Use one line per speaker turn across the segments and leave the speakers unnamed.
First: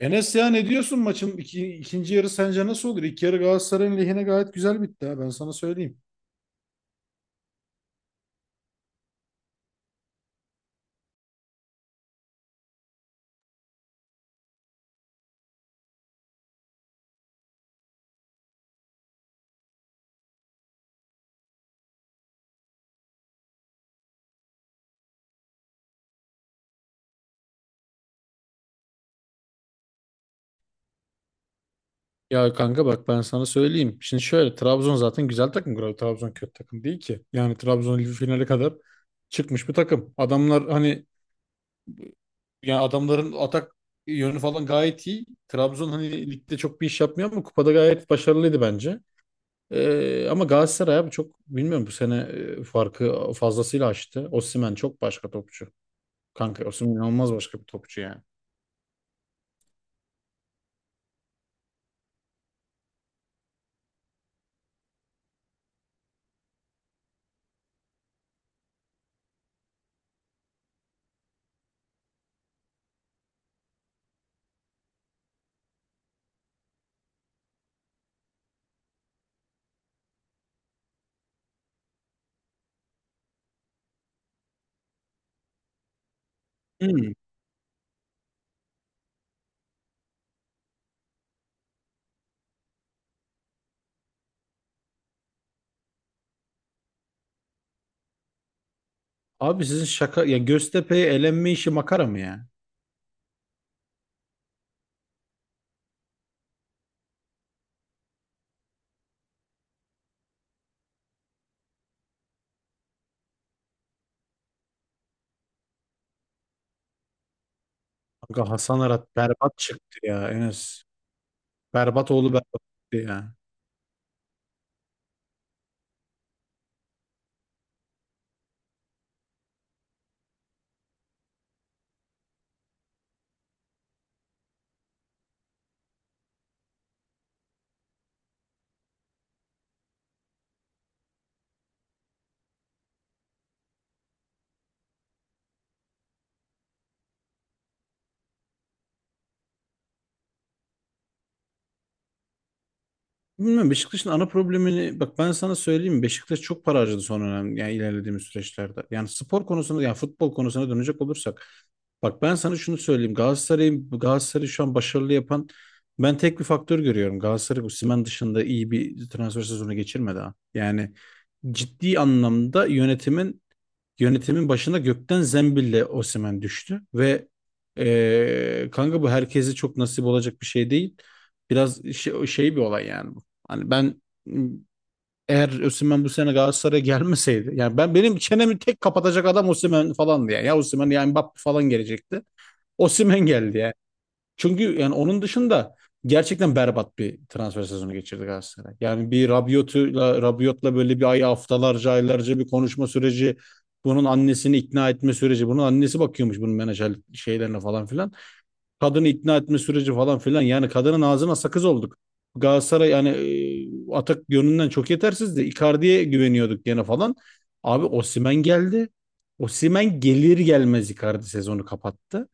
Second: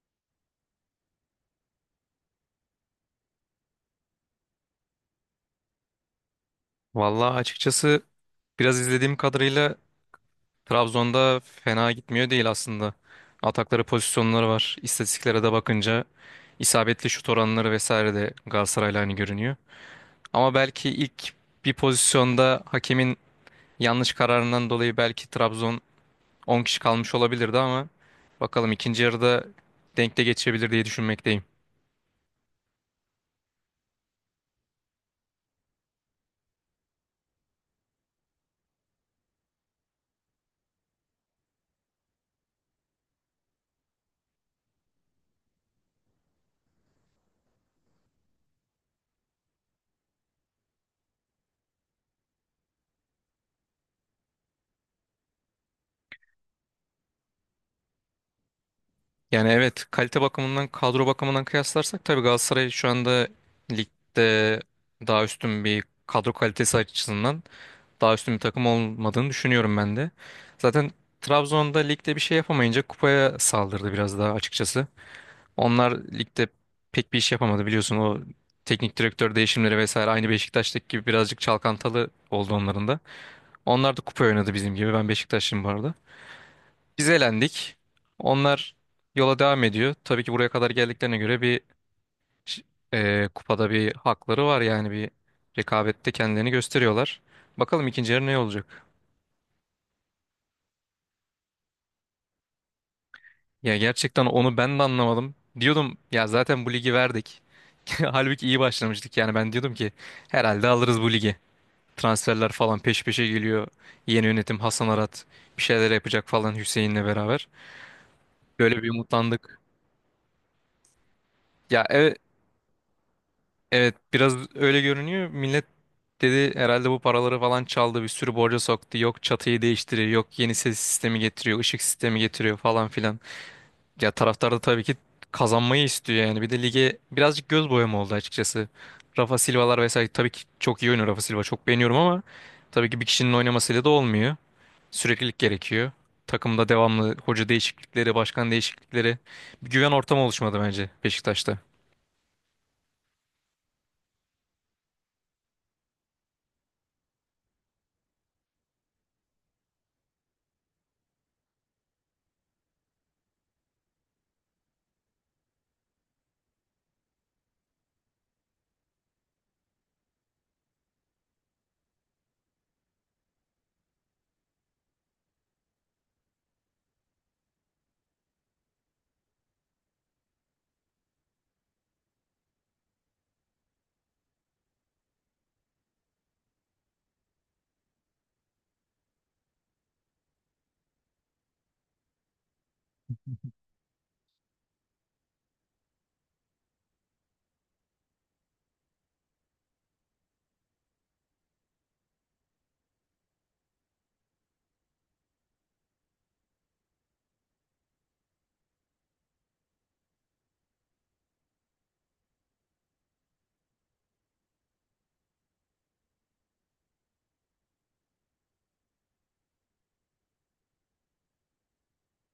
Enes ya ne diyorsun maçın ikinci yarı sence nasıl olur? İlk yarı Galatasaray'ın lehine gayet güzel bitti ha ben sana söyleyeyim.
Vallahi açıkçası biraz izlediğim kadarıyla Trabzon'da fena gitmiyor değil aslında. Atakları pozisyonları var. İstatistiklere de bakınca isabetli şut oranları vesaire de Galatasaray'la aynı görünüyor. Ama belki ilk bir pozisyonda hakemin yanlış kararından dolayı belki Trabzon 10 kişi kalmış olabilirdi ama bakalım ikinci yarıda denk de geçebilir diye düşünmekteyim.
Ya kanka bak ben sana söyleyeyim. Şimdi şöyle Trabzon zaten güzel takım. Trabzon kötü takım değil ki. Yani Trabzon Ligi finale kadar çıkmış bir takım. Adamlar hani yani adamların atak yönü falan gayet iyi. Trabzon hani ligde çok bir iş yapmıyor ama kupada gayet başarılıydı bence. Ama Galatasaray abi çok bilmiyorum bu sene farkı fazlasıyla açtı. Osimhen çok başka topçu. Kanka Osimhen inanılmaz başka bir topçu yani.
Yani evet, kalite bakımından kadro bakımından kıyaslarsak tabii Galatasaray şu anda ligde daha üstün bir kadro kalitesi açısından daha üstün bir takım olmadığını düşünüyorum ben de. Zaten Trabzon'da ligde bir şey yapamayınca kupaya saldırdı biraz daha açıkçası. Onlar ligde pek bir iş yapamadı, biliyorsun o teknik direktör değişimleri vesaire aynı Beşiktaş'taki gibi birazcık çalkantalı oldu onların da. Onlar da kupa oynadı bizim gibi, ben Beşiktaşlıyım bu arada. Biz
Hmm.
elendik. Onlar yola devam ediyor. Tabii ki buraya kadar geldiklerine göre ş- kupada bir hakları var, yani bir rekabette kendilerini gösteriyorlar. Bakalım ikinci yarı ne olacak?
Abi sizin şaka ya Göztepe'ye elenme işi makara mı ya?
Ya gerçekten onu ben de anlamadım. Diyordum ya, zaten bu ligi verdik. Halbuki iyi başlamıştık, yani ben diyordum ki herhalde alırız bu ligi. Transferler falan peş peşe geliyor. Yeni yönetim Hasan Arat bir şeyler yapacak falan Hüseyin'le beraber.
Kanka Hasan
Böyle bir
Arat berbat
umutlandık.
çıktı ya Enes.
Ya
Berbat
evet.
oğlu berbat çıktı ya.
Evet, biraz öyle görünüyor. Millet dedi herhalde bu paraları falan çaldı, bir sürü borca soktu. Yok çatıyı değiştiriyor, yok yeni ses sistemi getiriyor, ışık sistemi getiriyor falan filan. Ya taraftar da tabii ki kazanmayı istiyor yani. Bir de lige birazcık göz boyama oldu açıkçası. Rafa Silva'lar vesaire tabii ki çok iyi oynuyor, Rafa Silva çok beğeniyorum ama tabii ki bir kişinin oynamasıyla da olmuyor. Süreklilik gerekiyor. Takımda devamlı hoca değişiklikleri, başkan değişiklikleri, bir güven ortamı oluşmadı bence Beşiktaş'ta.
Bilmiyorum Beşiktaş'ın ana problemini bak ben sana söyleyeyim mi? Beşiktaş çok para harcadı son dönem yani ilerlediğimiz süreçlerde. Yani spor konusunda yani futbol konusuna dönecek olursak bak ben sana şunu söyleyeyim Galatasaray'ı şu an başarılı yapan ben tek bir faktör görüyorum. Galatasaray bu Osimhen dışında iyi bir transfer sezonu geçirmedi ha. Yani ciddi anlamda Yönetimin başına gökten zembille Osimhen düştü ve kanka bu herkese çok nasip olacak bir şey değil. Biraz şey bir olay yani bu. Hani ben eğer Osimhen bu sene Galatasaray'a gelmeseydi yani benim çenemi tek kapatacak adam Osimhen falandı yani. Ya Osimhen yani Mbappe falan gelecekti. Osimhen geldi yani. Çünkü yani onun dışında gerçekten berbat bir transfer sezonu geçirdi Galatasaray. Yani bir Rabiot'la böyle bir ay haftalarca aylarca bir konuşma süreci, bunun annesini ikna etme süreci, bunun annesi bakıyormuş bunun menajer şeylerine falan filan. Kadını ikna etme süreci falan filan. Yani kadının ağzına sakız olduk. Galatasaray yani atak yönünden çok yetersizdi. Icardi'ye güveniyorduk gene falan. Abi Osimhen geldi. Osimhen gelir gelmez Icardi sezonu kapattı.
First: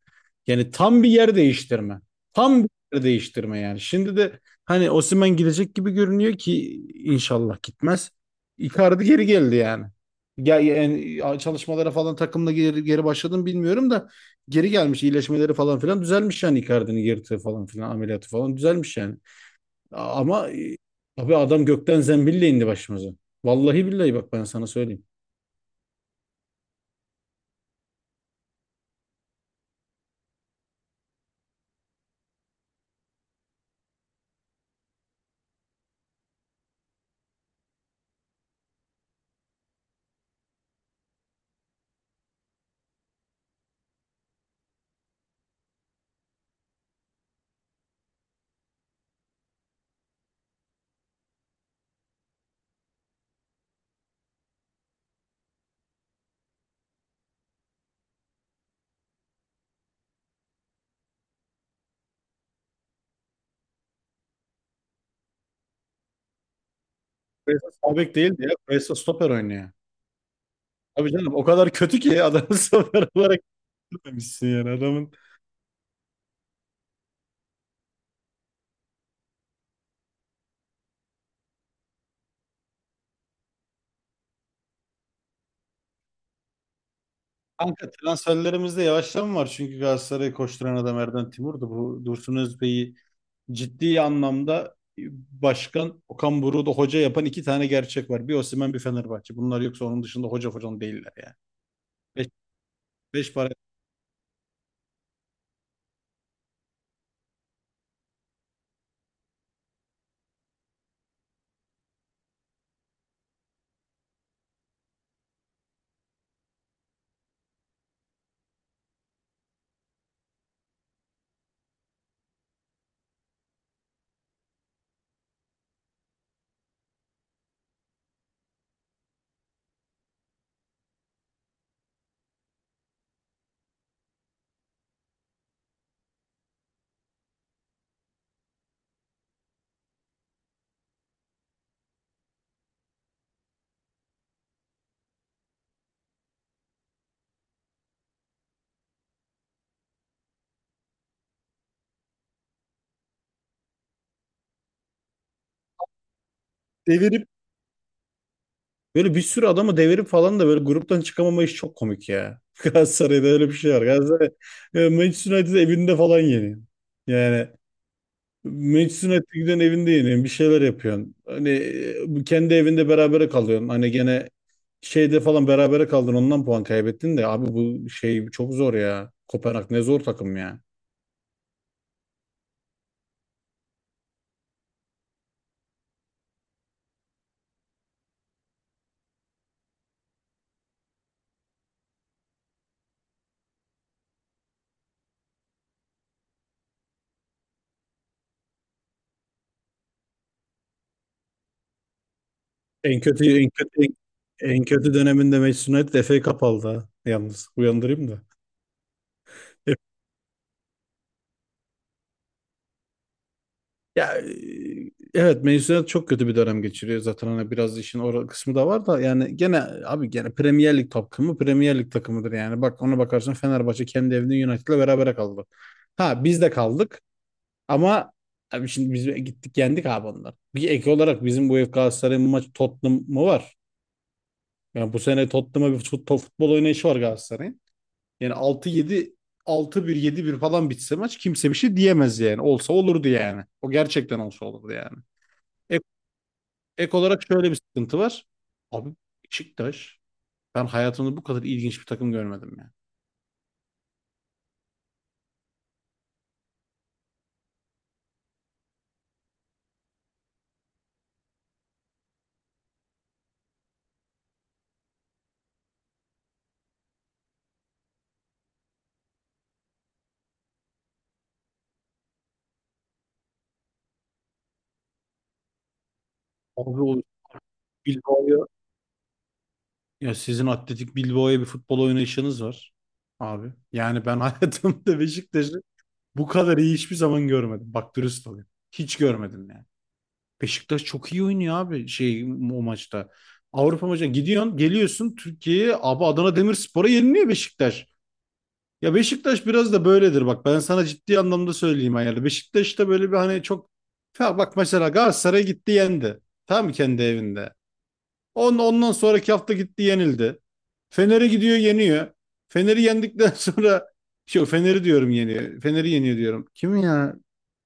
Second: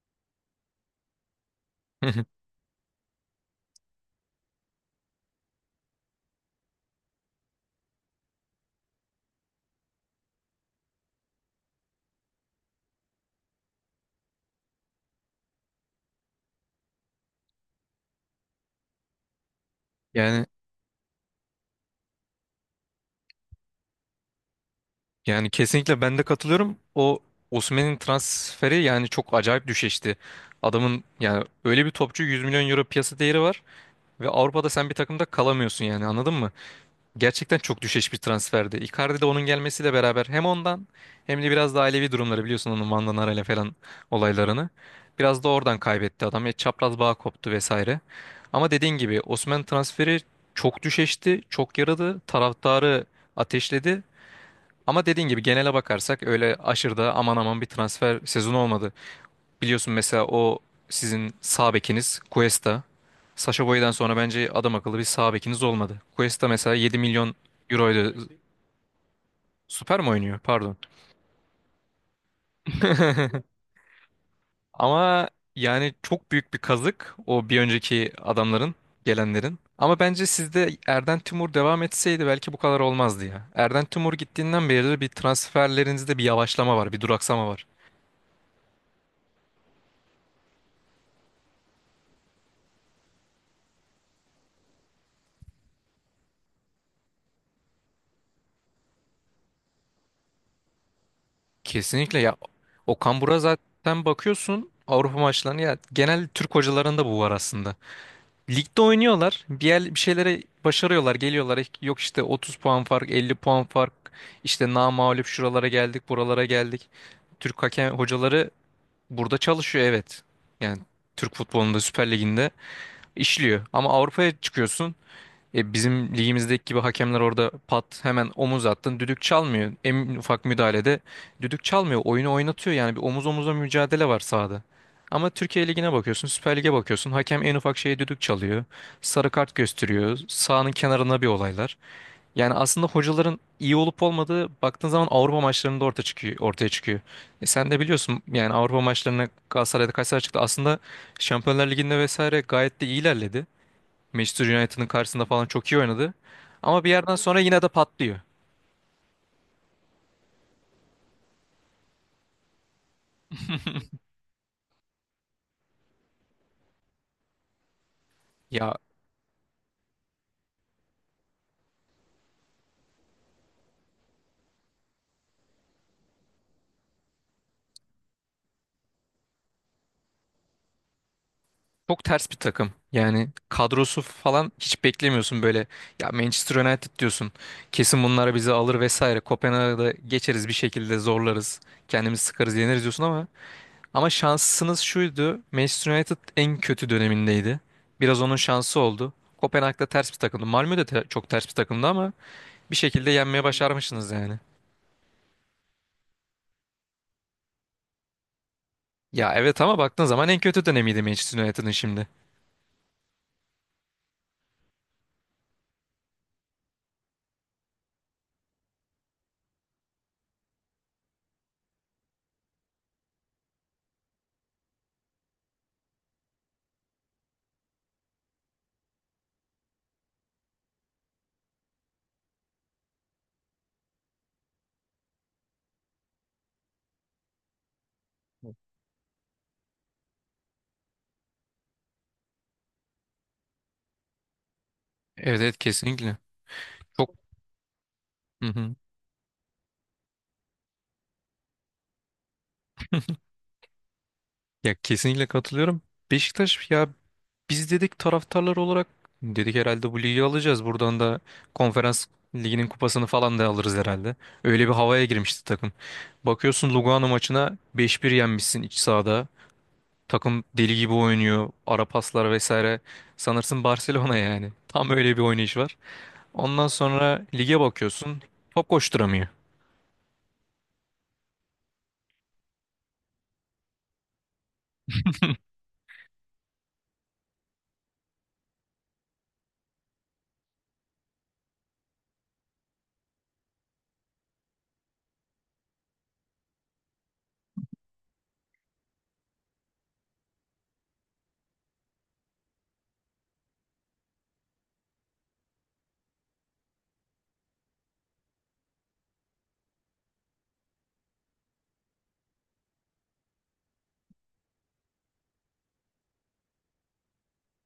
Yani tam bir yer değiştirme. Tam bir yer değiştirme yani. Şimdi de hani Osimhen gidecek gibi görünüyor ki inşallah gitmez. Icardi geri geldi yani. Ya, yani çalışmalara falan takımla geri başladım bilmiyorum da geri gelmiş iyileşmeleri falan filan düzelmiş yani Icardi'nin yırtığı falan filan ameliyatı falan düzelmiş yani.
Yani
Ama abi adam gökten zembille indi başımıza. Vallahi billahi bak ben sana söyleyeyim.
Yani kesinlikle ben de katılıyorum. O Osimhen'in transferi yani çok acayip düşüştü. Adamın yani öyle bir topçu, 100 milyon euro piyasa değeri var ve Avrupa'da sen bir takımda kalamıyorsun yani, anladın mı? Gerçekten çok düşeş bir transferdi. Icardi de onun gelmesiyle beraber hem ondan hem de biraz da ailevi durumları, biliyorsun onun Van Danara ile falan olaylarını. Biraz da oradan kaybetti adam. Ya çapraz bağ koptu vesaire. Ama dediğin gibi Osimhen transferi çok düşeşti, çok yaradı. Taraftarı ateşledi ama dediğin gibi genele bakarsak öyle aşırıda aman aman bir transfer sezonu olmadı. Biliyorsun mesela o sizin sağ bekiniz Cuesta. Sacha Boey'den sonra bence adam akıllı bir sağ bekiniz olmadı. Cuesta mesela yedi milyon
Presa sağ bek
euroydu.
değildi ya. Presa stoper oynuyor.
Süper mi oynuyor? Pardon.
Abi canım o kadar kötü ki adamı stoper olarak demişsin yani adamın.
Ama yani çok büyük bir kazık o bir önceki adamların, gelenlerin. Ama bence sizde Erden Timur devam etseydi belki bu kadar olmazdı ya. Erden Timur gittiğinden beri bir transferlerinizde bir yavaşlama var, bir duraksama var.
Kanka transferlerimizde yavaşlama var. Çünkü Galatasaray'ı koşturan adam Erden Timur'du. Bu Dursun Özbey'i ciddi anlamda başkan Okan Buruk'u da hoca yapan iki tane gerçek var. Bir Osimhen bir Fenerbahçe. Bunlar yoksa onun dışında hoca falan değiller yani.
Kesinlikle
Beş,
ya, Okan
beş
Buruk'a
para
zaten bakıyorsun Avrupa maçlarına, ya genel Türk hocalarında bu var aslında. Ligde oynuyorlar bir, yer, bir şeylere başarıyorlar, geliyorlar yok işte 30 puan fark, 50 puan fark, işte namağlup şuralara geldik buralara geldik. Türk hakem hocaları burada çalışıyor, evet, yani Türk futbolunda, Süper Lig'inde işliyor ama Avrupa'ya çıkıyorsun, bizim ligimizdeki gibi hakemler orada pat hemen omuz attın düdük çalmıyor. En ufak müdahalede düdük çalmıyor. Oyunu oynatıyor, yani bir omuz omuza mücadele var sahada. Ama Türkiye Ligi'ne bakıyorsun, Süper Lig'e bakıyorsun. Hakem en ufak şeye düdük çalıyor. Sarı kart gösteriyor. Sahanın kenarına bir olaylar. Yani aslında hocaların iyi olup olmadığı, baktığın zaman Avrupa maçlarında ortaya çıkıyor, ortaya çıkıyor. E sen de biliyorsun yani Avrupa maçlarına Galatasaray'da kaç sene çıktı. Aslında Şampiyonlar Ligi'nde vesaire gayet de iyi ilerledi. Manchester United'ın karşısında falan çok iyi oynadı. Ama bir yerden
devirip
sonra yine de patlıyor.
böyle bir sürü adamı devirip falan da böyle gruptan çıkamama iş çok komik ya. Galatasaray'da öyle bir şey var. Galatasaray Manchester United evinde falan yeniyor. Yani
Ya
Meclisin giden evinde yeniyorsun. Bir şeyler yapıyorsun. Hani kendi evinde berabere kalıyorsun. Hani gene şeyde falan berabere kaldın ondan puan kaybettin de abi bu şey çok zor ya. Kopenhag ne zor takım ya.
çok ters bir takım. Yani kadrosu falan hiç beklemiyorsun böyle. Ya Manchester United diyorsun. Kesin bunlar bizi alır vesaire. Kopenhag'da geçeriz bir şekilde, zorlarız. Kendimizi sıkarız, yeneriz diyorsun ama. Ama şansınız şuydu. Manchester United en kötü dönemindeydi. Biraz onun şansı oldu. Kopenhag'da ters bir takımdı. Malmö de çok ters bir takımdı ama bir
En
şekilde
kötü
yenmeye
en kötü
başarmışsınız yani.
en kötü döneminde Manchester United FA Cup aldı ha. Yalnız uyandırayım da.
Ya evet ama baktığın zaman en kötü dönemiydi Manchester United'ın şimdi.
Ya evet mezuniyet çok kötü bir dönem geçiriyor zaten hani biraz işin o kısmı da var da yani gene abi gene Premier Lig takımıdır yani bak ona bakarsan Fenerbahçe kendi evinde United'la berabere kaldı. Ha biz de kaldık ama abi şimdi biz gittik yendik abi onları. Bir ek olarak bizim bu ev Galatasaray'ın maç Tottenham'ı var. Yani bu sene Tottenham'a bir futbol oynayışı var Galatasaray'ın. Yani altı bir yedi bir falan bitse maç kimse bir şey diyemez yani. Olsa olurdu yani. O gerçekten olsa olurdu yani.
Evet evet, kesinlikle.
Ek
Çok
olarak şöyle bir sıkıntı var.
Hı hı.
Abi Beşiktaş ben hayatımda bu kadar ilginç bir takım görmedim ya.
Ya kesinlikle katılıyorum. Beşiktaş ya, biz dedik taraftarlar olarak, dedik herhalde bu ligi alacağız. Buradan da konferans liginin kupasını falan da alırız herhalde. Öyle bir havaya girmişti takım. Bakıyorsun Lugano maçına 5-1 yenmişsin iç sahada. Takım deli gibi oynuyor. Ara paslar vesaire. Sanırsın Barcelona yani. Tam öyle bir oynayış var. Ondan
Abi o
sonra lige bakıyorsun.
Bilbao'ya
Top koşturamıyor.
ya sizin atletik Bilbao'ya bir futbol oynayışınız var abi. Yani ben hayatımda Beşiktaş'ı bu kadar iyi hiçbir zaman görmedim. Bak dürüst olayım. Hiç görmedim yani. Beşiktaş çok iyi oynuyor abi şey o maçta. Avrupa maçına gidiyorsun, geliyorsun Türkiye'ye abi Adana Demirspor'a yeniliyor Beşiktaş. Ya Beşiktaş biraz da böyledir bak ben sana ciddi anlamda söyleyeyim ayarlı. Beşiktaş'ta böyle bir hani çok ya bak mesela Galatasaray gitti yendi. Tamam mı kendi evinde. Ondan sonraki hafta gitti yenildi. Fener'e gidiyor yeniyor. Fener'i yendikten sonra şey Fener'i diyorum yeniyor. Fener'i yeniyor diyorum. Kim ya?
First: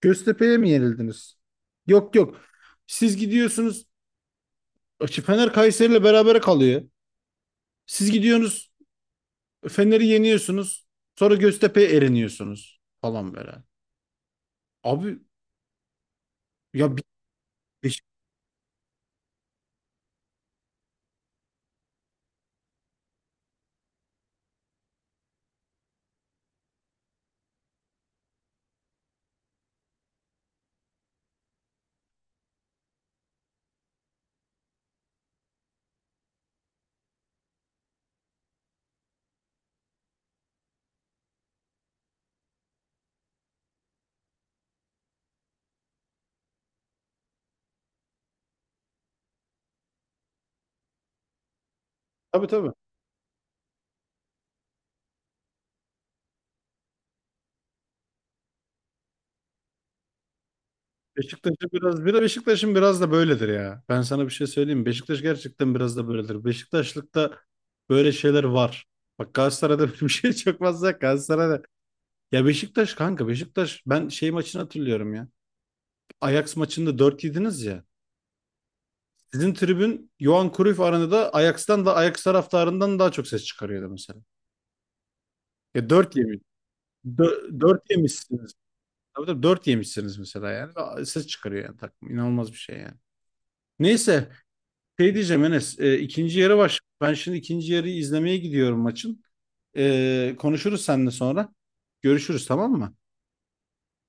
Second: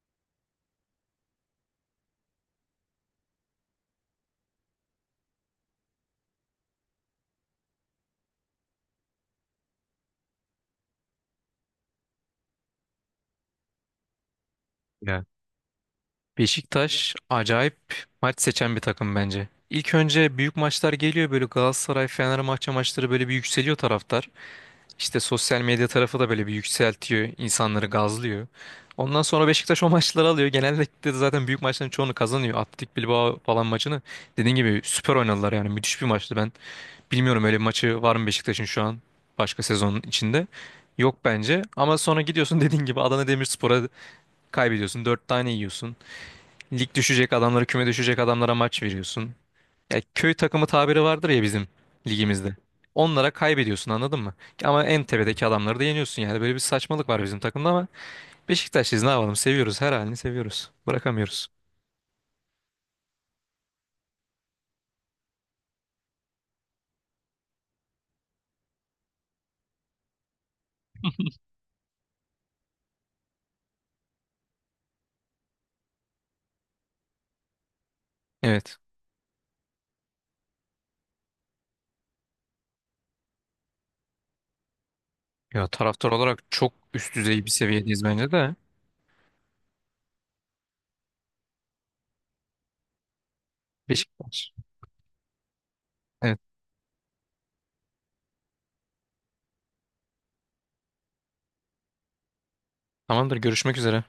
Göztepe'ye mi yenildiniz? Yok yok. Siz gidiyorsunuz. Fener Kayseri'yle berabere kalıyor. Siz gidiyorsunuz. Fener'i yeniyorsunuz. Sonra Göztepe'ye eriniyorsunuz falan böyle. Abi
Ya.
ya bir
Beşiktaş acayip
Beşik-
maç seçen bir takım bence. İlk önce büyük maçlar geliyor, böyle Galatasaray Fenerbahçe maçları, böyle bir yükseliyor taraftar. İşte sosyal medya tarafı da böyle bir yükseltiyor, insanları gazlıyor. Ondan sonra Beşiktaş o maçları alıyor. Genellikle de zaten büyük maçların çoğunu kazanıyor. Atletik Bilbao falan maçını dediğin gibi süper oynadılar, yani müthiş bir maçtı ben. Bilmiyorum öyle bir maçı var mı Beşiktaş'ın şu an başka sezonun içinde. Yok bence, ama sonra gidiyorsun dediğin gibi Adana Demirspor'a kaybediyorsun. Dört tane yiyorsun. Lig düşecek adamlara, küme düşecek adamlara maç veriyorsun. Ya köy takımı tabiri vardır ya bizim
Tabii
ligimizde.
tabii.
Onlara kaybediyorsun, anladın mı? Ama en tepedeki adamları da yeniyorsun yani. Böyle bir saçmalık var bizim takımda ama Beşiktaşlıyız, ne yapalım, seviyoruz, her halini seviyoruz. Bırakamıyoruz.
Beşiktaş'ın biraz da böyledir ya. Ben sana bir şey söyleyeyim mi? Beşiktaş gerçekten biraz da böyledir. Beşiktaşlıkta böyle şeyler var. Bak Galatasaray'da böyle bir şey çok fazla yok. Galatasaray'da ya Beşiktaş ben şey maçını hatırlıyorum ya. Ajax maçında 4 yediniz ya.
Evet.
Sizin tribün Johan Cruyff Arena'da Ajax'tan da Ajax taraftarından daha çok ses çıkarıyordu mesela.
Ya
Ya
taraftar
4 yemiş,
olarak çok üst düzey bir
4
seviyedeyiz bence
yemişsiniz.
de.
Tabii tabii 4 yemişsiniz mesela yani. Ses çıkarıyor yani takım. İnanılmaz bir şey yani. Neyse
Beşiktaş.
şey diyeceğim Enes ikinci
Evet.
yarı baş. Ben şimdi ikinci yarıyı izlemeye gidiyorum maçın. Konuşuruz seninle sonra. Görüşürüz tamam mı?
Tamamdır, görüşmek üzere.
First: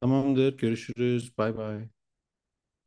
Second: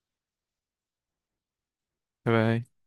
Tamamdır görüşürüz bay bay.
Bye. Bye.